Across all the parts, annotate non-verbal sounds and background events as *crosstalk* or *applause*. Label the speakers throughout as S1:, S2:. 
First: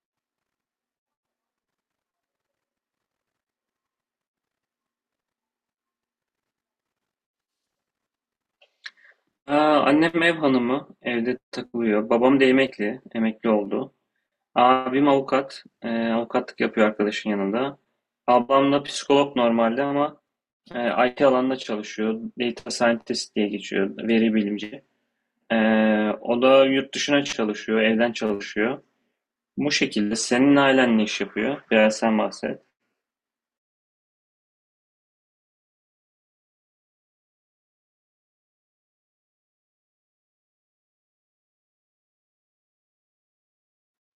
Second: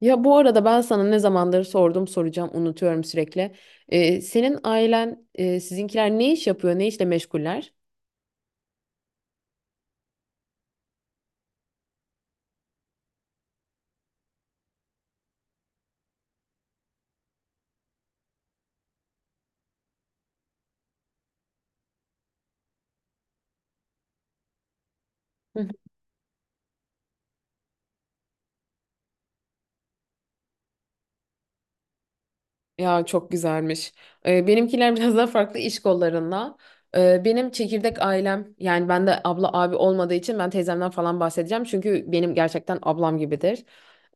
S1: Ya bu arada ben sana ne zamandır sordum soracağım unutuyorum sürekli. Senin ailen sizinkiler ne iş yapıyor, ne işle meşguller?
S2: Aa, annem ev hanımı, evde takılıyor. Babam da emekli oldu. Abim avukat, avukatlık yapıyor arkadaşın yanında. Ablam da psikolog normalde ama IT alanında çalışıyor. Data scientist diye geçiyor, veri bilimci. E,
S1: Hı.
S2: O da yurt dışına çalışıyor, evden çalışıyor. Bu şekilde senin ailen ne iş yapıyor? Biraz sen bahset.
S1: Ya çok güzelmiş. Benimkiler biraz daha farklı iş kollarında. Benim çekirdek ailem, yani ben de abla abi olmadığı için ben teyzemden falan bahsedeceğim. Çünkü benim gerçekten ablam gibidir.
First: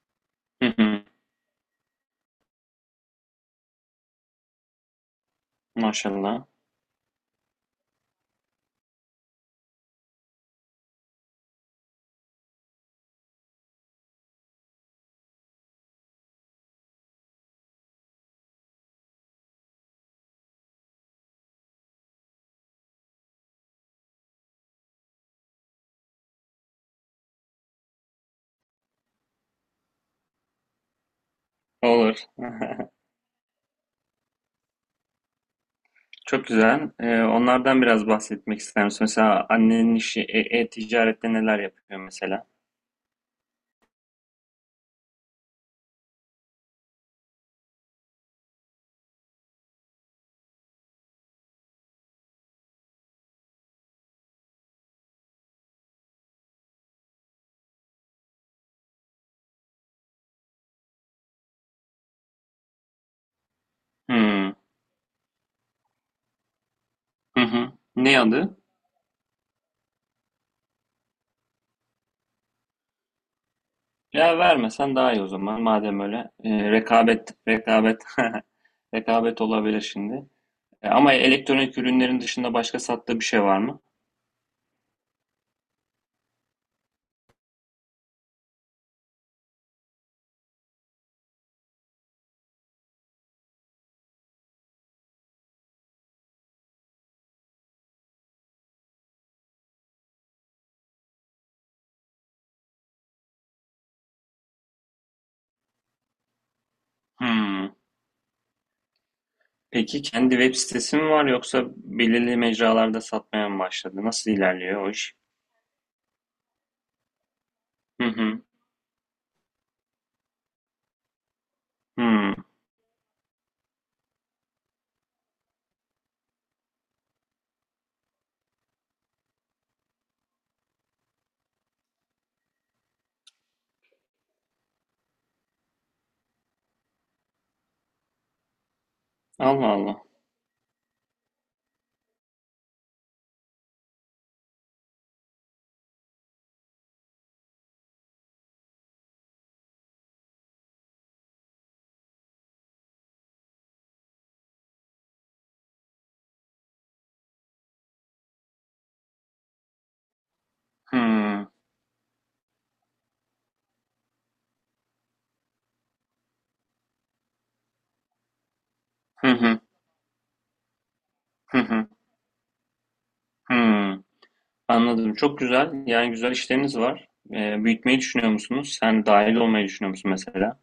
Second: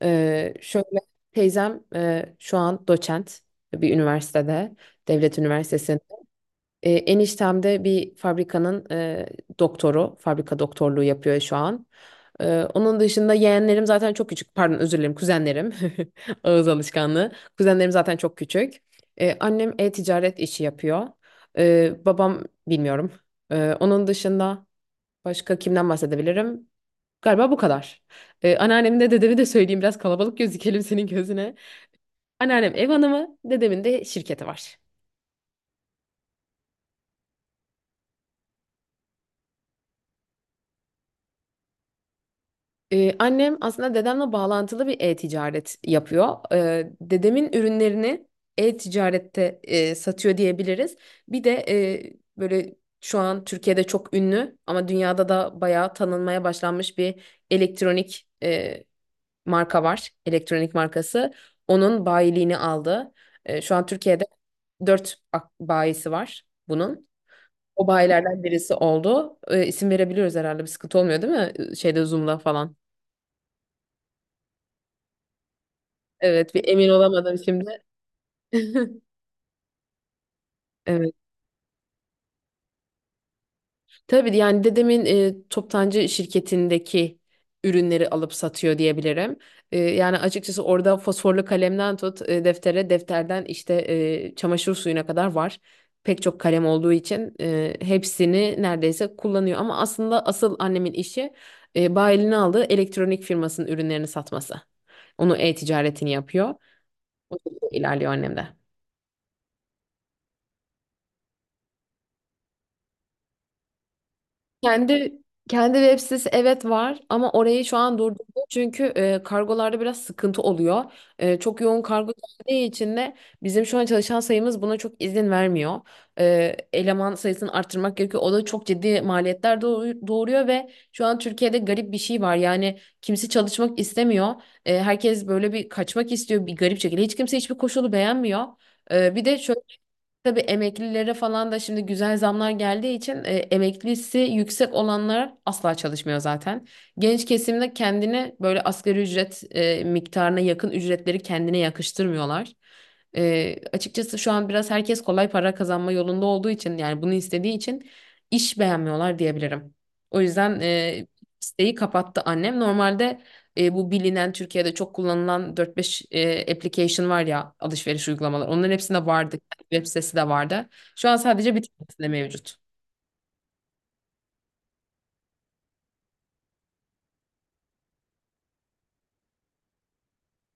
S1: Ee,
S2: Hı
S1: şöyle
S2: hı.
S1: teyzem şu an doçent bir üniversitede, devlet üniversitesinde.
S2: Maşallah.
S1: Eniştem de bir fabrikanın doktoru, fabrika doktorluğu yapıyor şu an. Onun dışında yeğenlerim zaten çok küçük, pardon özür dilerim, kuzenlerim, *laughs* ağız alışkanlığı. Kuzenlerim zaten çok küçük. Annem e-ticaret işi yapıyor. Babam bilmiyorum. Onun dışında başka kimden bahsedebilirim? Galiba bu kadar. Anneannemin de dedemi de söyleyeyim, biraz kalabalık gözükelim senin gözüne.
S2: Olur.
S1: Anneannem
S2: *laughs*
S1: ev hanımı, dedemin de şirketi var.
S2: Çok güzel. Onlardan biraz bahsetmek ister misin? Mesela annenin işi e-ticarette neler yapıyor mesela?
S1: Annem aslında dedemle bağlantılı bir e-ticaret yapıyor. Dedemin ürünlerini e-ticarette satıyor diyebiliriz. Bir de böyle şu an Türkiye'de çok ünlü ama dünyada da bayağı tanınmaya başlanmış bir elektronik marka var. Elektronik markası. Onun bayiliğini aldı. Şu an Türkiye'de
S2: Hmm.
S1: dört bayisi var bunun.
S2: Hı hı.
S1: O
S2: Ne
S1: bayilerden
S2: adı?
S1: birisi oldu. E, isim verebiliyoruz herhalde, bir sıkıntı olmuyor değil mi? Şeyde Zoom'da falan.
S2: Ya vermesen daha iyi o zaman. Madem öyle.
S1: Evet, bir emin
S2: Rekabet,
S1: olamadım şimdi.
S2: rekabet. *laughs*
S1: *laughs*
S2: Rekabet olabilir şimdi. Ama
S1: Evet.
S2: elektronik ürünlerin dışında başka sattığı bir şey var mı?
S1: Tabii, yani dedemin toptancı şirketindeki ürünleri alıp satıyor diyebilirim. Yani açıkçası orada fosforlu kalemden tut deftere, defterden işte çamaşır suyuna kadar var. Pek çok kalem olduğu için hepsini neredeyse kullanıyor. Ama aslında asıl annemin işi bayiline aldığı elektronik firmasının ürünlerini satması. Onu e-ticaretini yapıyor. O
S2: Hmm.
S1: şekilde ilerliyor annem de.
S2: Peki kendi web sitesi mi var yoksa belirli mecralarda satmaya mı başladı? Nasıl ilerliyor o iş?
S1: Kendi kendi web sitesi evet var ama orayı şu an
S2: Hı
S1: durdurdu,
S2: hı.
S1: çünkü kargolarda biraz sıkıntı oluyor. Çok yoğun kargo
S2: Hmm.
S1: geldiği için de bizim şu an çalışan sayımız buna çok izin vermiyor. Eleman sayısını arttırmak gerekiyor. O da çok ciddi maliyetler doğuruyor ve şu an Türkiye'de garip bir şey var. Yani kimse çalışmak istemiyor. Herkes böyle bir kaçmak istiyor bir garip şekilde. Hiç kimse hiçbir koşulu beğenmiyor. Bir de
S2: Allah
S1: şöyle.
S2: Allah.
S1: Tabii emeklilere falan da şimdi güzel zamlar geldiği için emeklisi yüksek olanlar asla çalışmıyor zaten. Genç kesimde kendini böyle asgari ücret miktarına yakın ücretleri kendine yakıştırmıyorlar. Açıkçası şu an biraz herkes kolay para kazanma yolunda olduğu için, yani bunu istediği için iş beğenmiyorlar diyebilirim. O yüzden
S2: Hmm.
S1: isteği kapattı annem. Normalde bu bilinen Türkiye'de çok kullanılan dört beş application var ya, alışveriş uygulamaları. Onların hepsinde
S2: Hı
S1: vardı,
S2: hı.
S1: web sitesi de vardı. Şu an
S2: Hı
S1: sadece bir
S2: hı.
S1: tanesinde mevcut.
S2: Hmm. Anladım. Çok güzel. Yani güzel işleriniz var. Büyütmeyi düşünüyor musunuz? Sen dahil olmayı düşünüyor musun mesela?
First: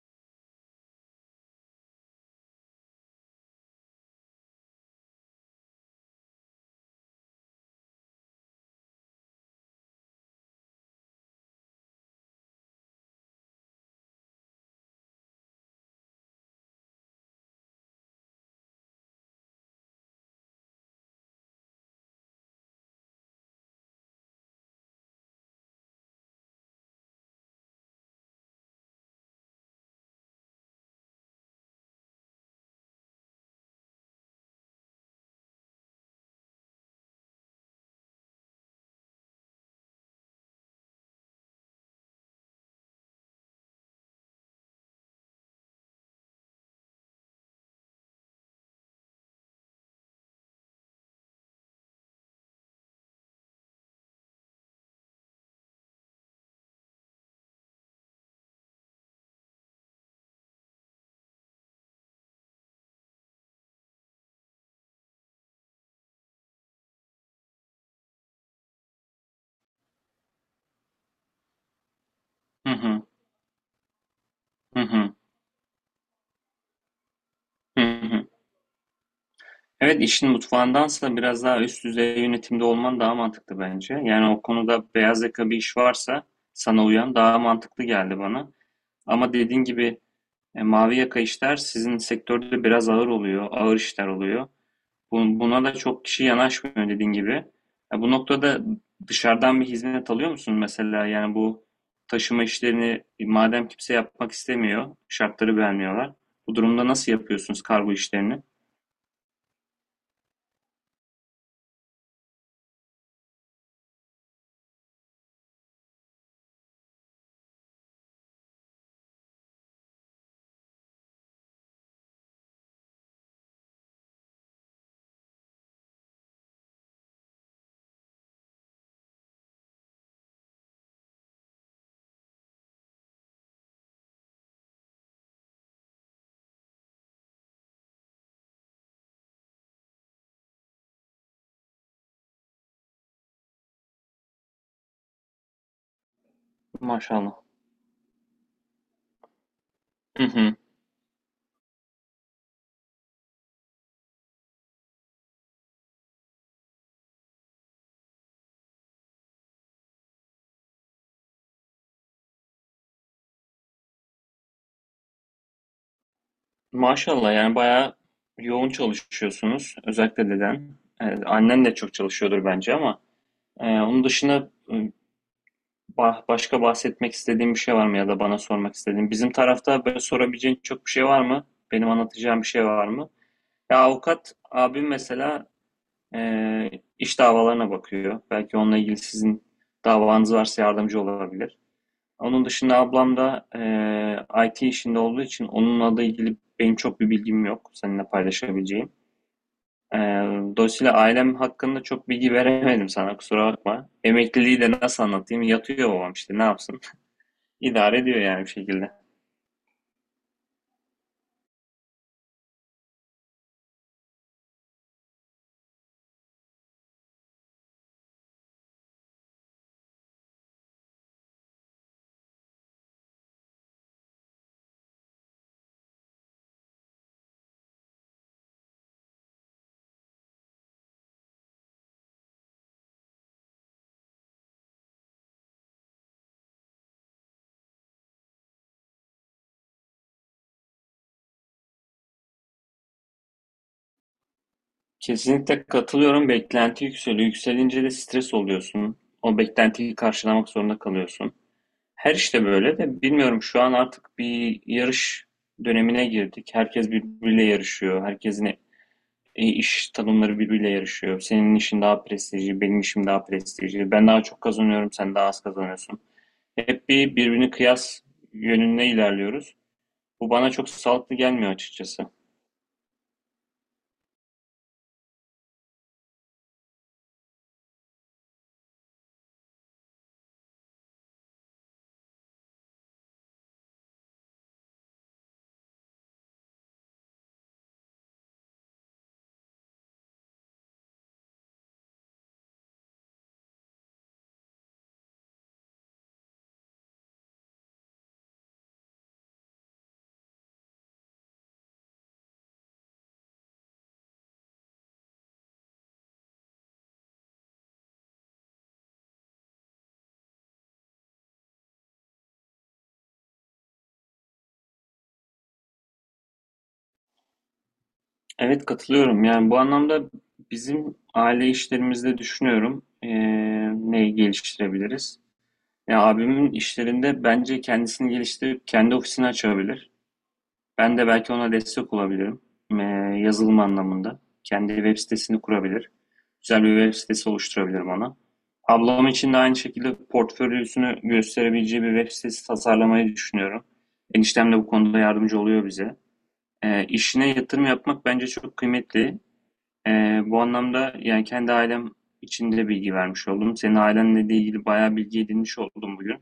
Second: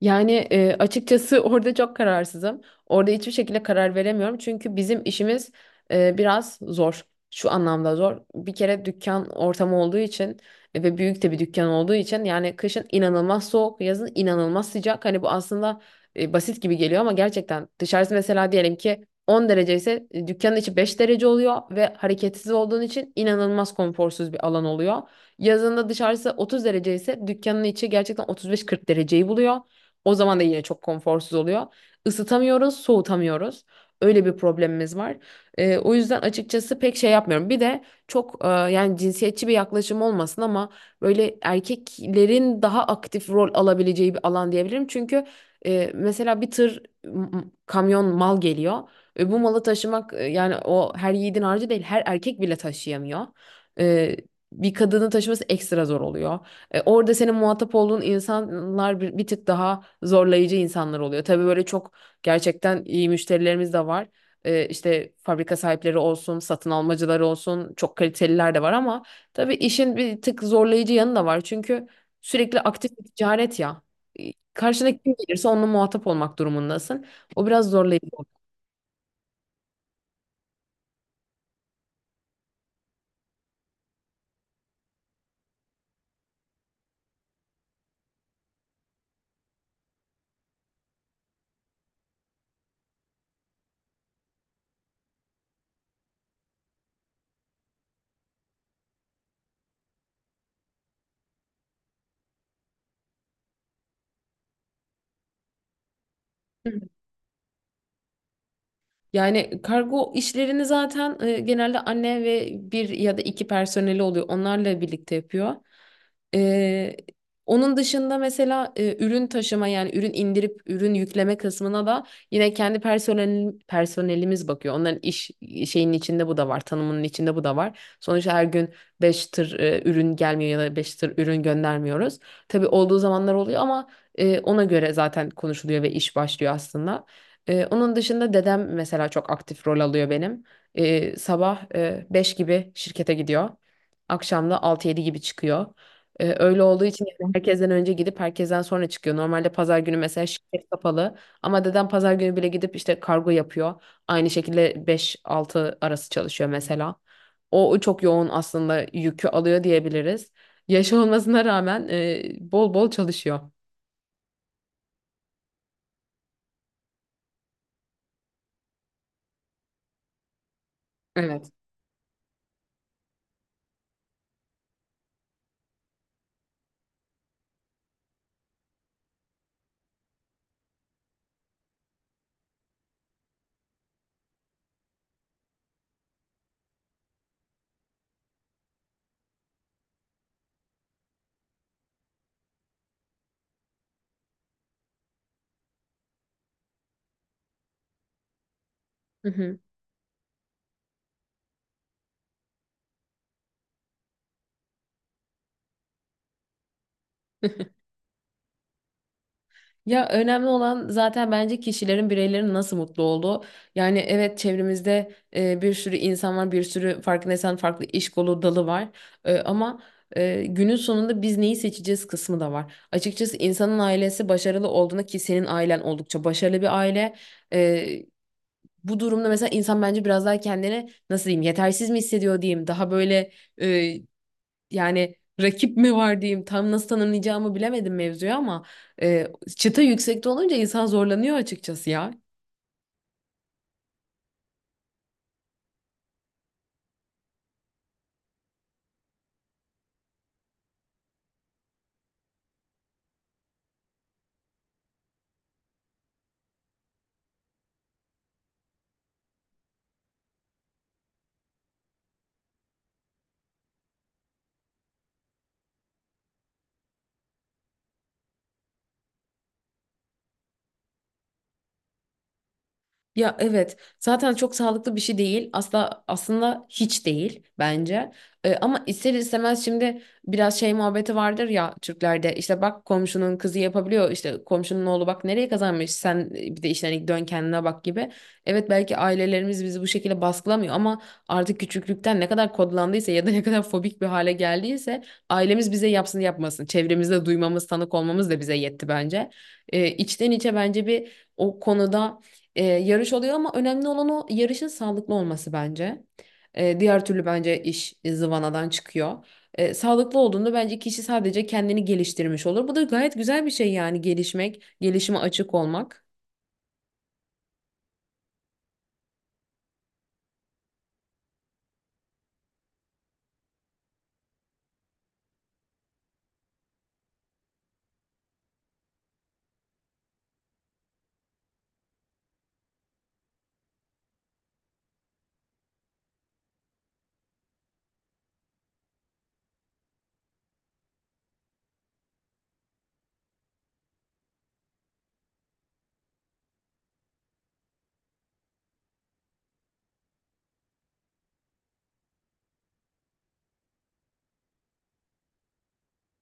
S1: Yani açıkçası *laughs* orada çok kararsızım. Orada hiçbir şekilde karar veremiyorum. Çünkü bizim işimiz biraz zor. Şu anlamda zor. Bir kere dükkan ortamı olduğu için ve büyük de bir dükkan olduğu için, yani kışın inanılmaz soğuk, yazın inanılmaz sıcak. Hani bu aslında basit gibi geliyor ama gerçekten dışarısı mesela diyelim ki 10 derece ise dükkanın içi 5 derece oluyor ve hareketsiz olduğun için inanılmaz konforsuz bir alan oluyor. Yazında dışarısı 30 derece ise dükkanın içi gerçekten 35-40 dereceyi buluyor. O zaman da yine çok konforsuz oluyor. Isıtamıyoruz, soğutamıyoruz. Öyle bir problemimiz var. O yüzden açıkçası pek şey yapmıyorum. Bir de çok yani cinsiyetçi bir yaklaşım olmasın ama böyle erkeklerin daha aktif rol alabileceği bir alan diyebilirim. Çünkü mesela bir tır kamyon mal geliyor. Bu malı taşımak yani o her yiğidin harcı değil, her erkek bile taşıyamıyor. E, bir kadının taşıması ekstra zor oluyor. Orada senin muhatap olduğun insanlar bir tık daha zorlayıcı insanlar oluyor. Tabii böyle çok gerçekten iyi müşterilerimiz de var. E, işte fabrika sahipleri olsun, satın almacıları olsun, çok kaliteliler de var ama tabii işin bir tık zorlayıcı yanı da var. Çünkü sürekli
S2: Hı
S1: aktif
S2: hı.
S1: bir ticaret ya. E,
S2: Hı
S1: Karşına
S2: hı.
S1: kim gelirse onunla muhatap olmak durumundasın. O biraz
S2: Hı
S1: zorlayıcı oluyor.
S2: hı. Evet, işin mutfağındansa biraz daha üst düzey yönetimde olman daha mantıklı bence. Yani o konuda beyaz yaka bir iş varsa sana uyan daha mantıklı geldi bana. Ama dediğin gibi mavi yaka işler sizin sektörde biraz ağır oluyor, ağır işler oluyor. Buna da çok kişi yanaşmıyor dediğin gibi. Ya bu noktada dışarıdan bir hizmet alıyor musun mesela? Yani bu taşıma işlerini madem kimse yapmak istemiyor, şartları beğenmiyorlar. Bu durumda nasıl yapıyorsunuz kargo işlerini?
S1: Yani kargo işlerini zaten genelde anne ve bir ya da iki personeli oluyor. Onlarla birlikte yapıyor. E, onun dışında mesela ürün taşıma, yani ürün indirip ürün yükleme kısmına da yine kendi personelimiz bakıyor. Onların iş şeyinin içinde bu da var, tanımının içinde bu da var. Sonuçta her gün 5 tır ürün gelmiyor ya da 5 tır ürün göndermiyoruz. Tabii olduğu zamanlar oluyor ama ona göre zaten konuşuluyor ve iş başlıyor aslında. Onun dışında dedem mesela çok aktif rol alıyor benim. Sabah 5 gibi şirkete gidiyor. Akşam da 6-7 gibi çıkıyor. Öyle olduğu için yani
S2: Maşallah.
S1: herkesten önce gidip herkesten sonra çıkıyor. Normalde pazar günü
S2: Hı
S1: mesela
S2: hı.
S1: şirket kapalı ama dedem pazar günü bile gidip işte kargo yapıyor. Aynı şekilde 5-6 arası çalışıyor mesela. O çok yoğun aslında yükü alıyor diyebiliriz. Yaşı *laughs* olmasına rağmen bol bol çalışıyor.
S2: Maşallah, yani bayağı yoğun çalışıyorsunuz. Özellikle deden.
S1: Evet.
S2: Annen de çok çalışıyordur bence, ama onun dışında başka bahsetmek istediğim bir şey var mı ya da bana sormak istediğin? Bizim tarafta böyle sorabileceğin çok bir şey var mı? Benim anlatacağım bir şey var mı? Ya avukat abim mesela e, iş davalarına bakıyor. Belki onunla ilgili sizin davanız varsa yardımcı olabilir. Onun dışında ablam da IT işinde olduğu için onunla da ilgili benim çok bir bilgim yok seninle paylaşabileceğim.
S1: Hı hı.
S2: E, Dolayısıyla ailem hakkında çok bilgi veremedim sana, kusura bakma. Emekliliği de nasıl anlatayım? Yatıyor babam, işte ne yapsın? İdare ediyor yani bir şekilde.
S1: Ya önemli olan zaten bence kişilerin, bireylerin nasıl mutlu olduğu. Yani evet, çevremizde bir sürü insan var, bir sürü, farkındaysan, farklı iş kolu dalı var. Ama günün sonunda biz neyi seçeceğiz kısmı da var. Açıkçası insanın ailesi başarılı olduğunda, ki senin ailen oldukça başarılı bir aile. e, bu durumda mesela insan bence biraz daha kendini nasıl diyeyim, yetersiz mi hissediyor diyeyim. Daha böyle, yani rakip mi var diyeyim, tam nasıl tanımlayacağımı bilemedim mevzuyu ama e, çıta yüksekte olunca insan zorlanıyor açıkçası ya.
S2: Kesinlikle katılıyorum. Beklenti yükseliyor. Yükselince de stres oluyorsun. O beklentiyi karşılamak zorunda kalıyorsun. Her işte böyle de bilmiyorum, şu an artık bir yarış dönemine girdik. Herkes birbiriyle yarışıyor. Herkesin iş tanımları birbiriyle yarışıyor. Senin işin daha prestijli, benim işim daha prestijli. Ben daha çok kazanıyorum, sen daha az kazanıyorsun. Hep bir birbirini kıyas yönünde ilerliyoruz. Bu bana çok sağlıklı gelmiyor açıkçası.
S1: Ya evet, zaten çok sağlıklı bir şey değil, asla, aslında hiç değil bence. Ama ister istemez şimdi biraz şey muhabbeti vardır ya Türklerde, işte bak komşunun kızı yapabiliyor, işte komşunun oğlu bak nereye kazanmış, sen bir de işte hani dön kendine bak gibi. Evet, belki ailelerimiz bizi bu şekilde baskılamıyor ama artık küçüklükten ne kadar kodlandıysa ya da ne kadar fobik bir hale geldiyse, ailemiz bize yapsın yapmasın, çevremizde duymamız, tanık olmamız da bize yetti bence. Ee, içten içe bence bir o konuda yarış oluyor ama önemli olan o yarışın sağlıklı olması bence. Diğer türlü bence iş zıvanadan çıkıyor. Sağlıklı olduğunda bence kişi sadece kendini geliştirmiş olur. Bu da gayet güzel bir şey, yani gelişmek, gelişime açık olmak.
S2: Evet, katılıyorum. Yani bu anlamda bizim aile işlerimizde düşünüyorum, neyi geliştirebiliriz. Ya abimin işlerinde bence kendisini geliştirip kendi ofisini açabilir. Ben de belki ona destek olabilirim. Eee, Yazılım anlamında. Kendi web sitesini kurabilir. Güzel bir web sitesi oluşturabilirim ona. Ablam için de aynı şekilde portfolyosunu gösterebileceği bir web sitesi tasarlamayı düşünüyorum. Eniştem de bu konuda yardımcı oluyor bize. İşine yatırım yapmak bence çok kıymetli. Bu anlamda yani kendi ailem içinde bilgi vermiş oldum. Senin ailenle de ilgili bayağı bilgi edinmiş oldum bugün.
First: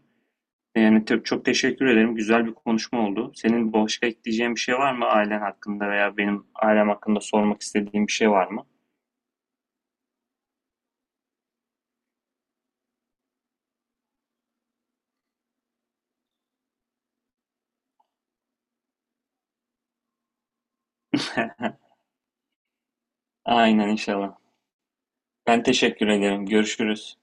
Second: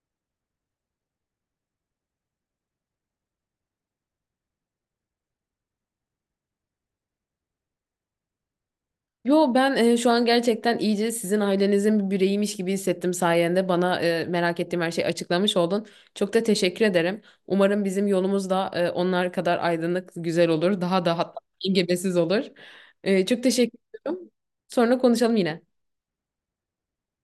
S2: Yani çok teşekkür ederim. Güzel bir konuşma oldu. Senin başka ekleyeceğin bir şey var mı ailen hakkında veya benim ailem hakkında sormak istediğin bir şey var mı?
S1: Yo, ben şu an gerçekten iyice sizin ailenizin bir bireyiymiş gibi hissettim sayende. Bana merak ettiğim her şeyi açıklamış oldun. Çok da teşekkür ederim. Umarım bizim yolumuz da onlar kadar aydınlık, güzel olur. Daha da hatta
S2: *laughs*
S1: engebesiz olur. Çok teşekkür
S2: Aynen,
S1: ederim.
S2: inşallah.
S1: Sonra konuşalım
S2: Ben
S1: yine.
S2: teşekkür ederim. Görüşürüz.